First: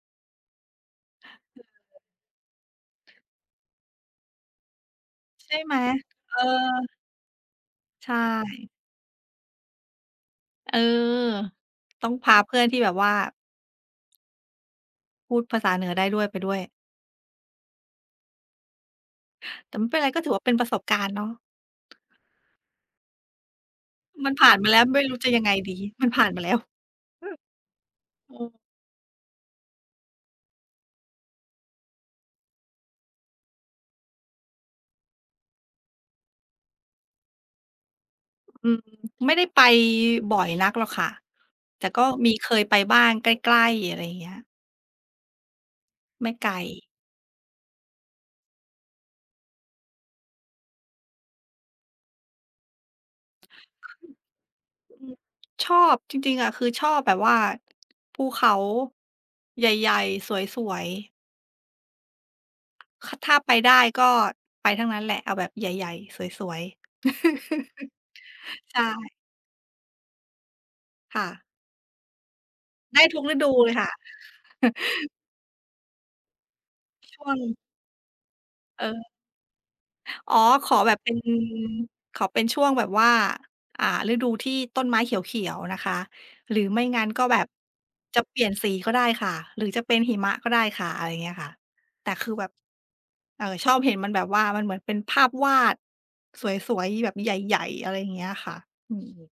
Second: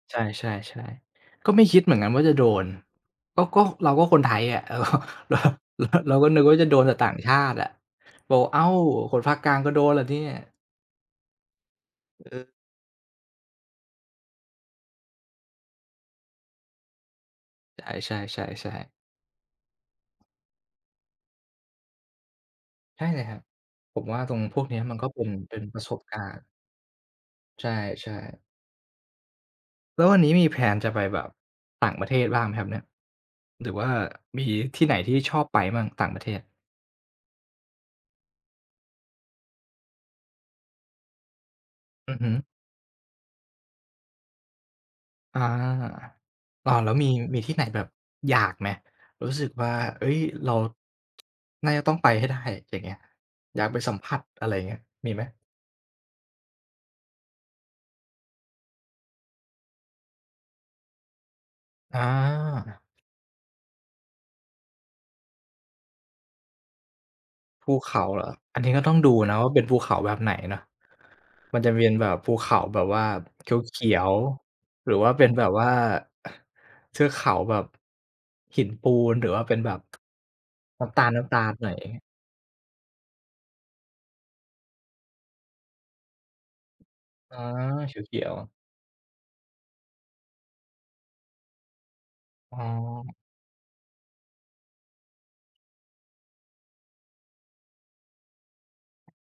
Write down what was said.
ใช่ ๆ ๆ ก็ไม่คิดเหมือนกันว่าจะโดน เออ ก็ ก็เราก็คนไทยอะ เออ เรา ใช่ไหม? เรา เราก็เอนึกว่าจะโดนแอ ต่ต่างชาติอะ ใชบอก "อ้า่ ว คนภาคกลางก็โดนเหรอเนี่ย?" เออ ต้องเพาอเพอ ื่อนที่แบบว่า พูดภาษาเหนือได้ด้วย ไปด้วย ใช่ ๆ ๆ ๆ แต่ไม่เป็นไร ก็ถือว่าเป็นประสบการณ์เนาะ ใช่เลยครับ ผมว่ามัตรนงผ่าพน วกมาเนแี้ล้ยว มัไนม่ก็รูเ้ป็จน ะยังไเงป็นดปี ระสบมันกผา่านรมณา์ แล้ว ใช่ อืๆ ม แล้ววันนี้มี แพลน จะไปแบบต่างประเทศบ้างไหมครับเนี่ย? หรือว่ามีที่ไหนที่ชอบไปบ้าง ต่างประเทศ? อืม ไม่ได้ไปบ่อยนักหรอกค่ะ แต่ก็อือฮมีึ เคยไปบ้าง ใกล้ ๆ อะไรเงี้ย อา ไม่ไกล อ้าว แล้วมี มีที่ไหนแบบอยากไหม รู้สึกว่า เฮ้ย เรา น่าจะต้องไปให้ได้ อย่างเงี้ย อยากไปสัมผัส อะไรเงี้ย อืมีอ ไหม? ชอบ จริง ๆ อะคือชอบแบบว่า ภูเขาใหญ่ ๆ สวย ๆ อา ค่ะ ถ้าไปได้ก็ไปทั้งนั้นแหละ เอาแบบใหญ่ ๆ สวย ๆ ภูเขาเหรอ อันนี้ใชก็ต้องดู่ นะว่าเป็นภูเขาแบบไหนเนาะ ค่ะ มันจะเวียนแบบภูเขาแบบไวด่้าทุกฤดูเลยเขคี่ะ ยว ๆ หรือว่าเป็นแบบว่าเทือกชเข่วาแง บบ หินเอปอ ูนหรือว่าเป็นแบบ อ๋อ ขอน้แบำตบ เป็น าล ๆ หน่อย ขอเป็นช่วงแบบว่า อ่า ฤดูที่ต้นไม้เขียว ๆ นะคะ หรือไม่งั้นก็อแ๋บอ บเขจะียเปว ลี่ยๆ นสีก็ได้ค่ะ หรือจะเป็นหิมะก็ได้ค่ะ อะไรเงี้ยค่ะ แต่คือแบบ อ๋อ เอ่อ ชอบเห็นมันแบบว่ามันเหมือนเป็นภาพวาดสวย ๆ แบบใหญ่ ๆ อะไรเงี้ยค่ะ อือ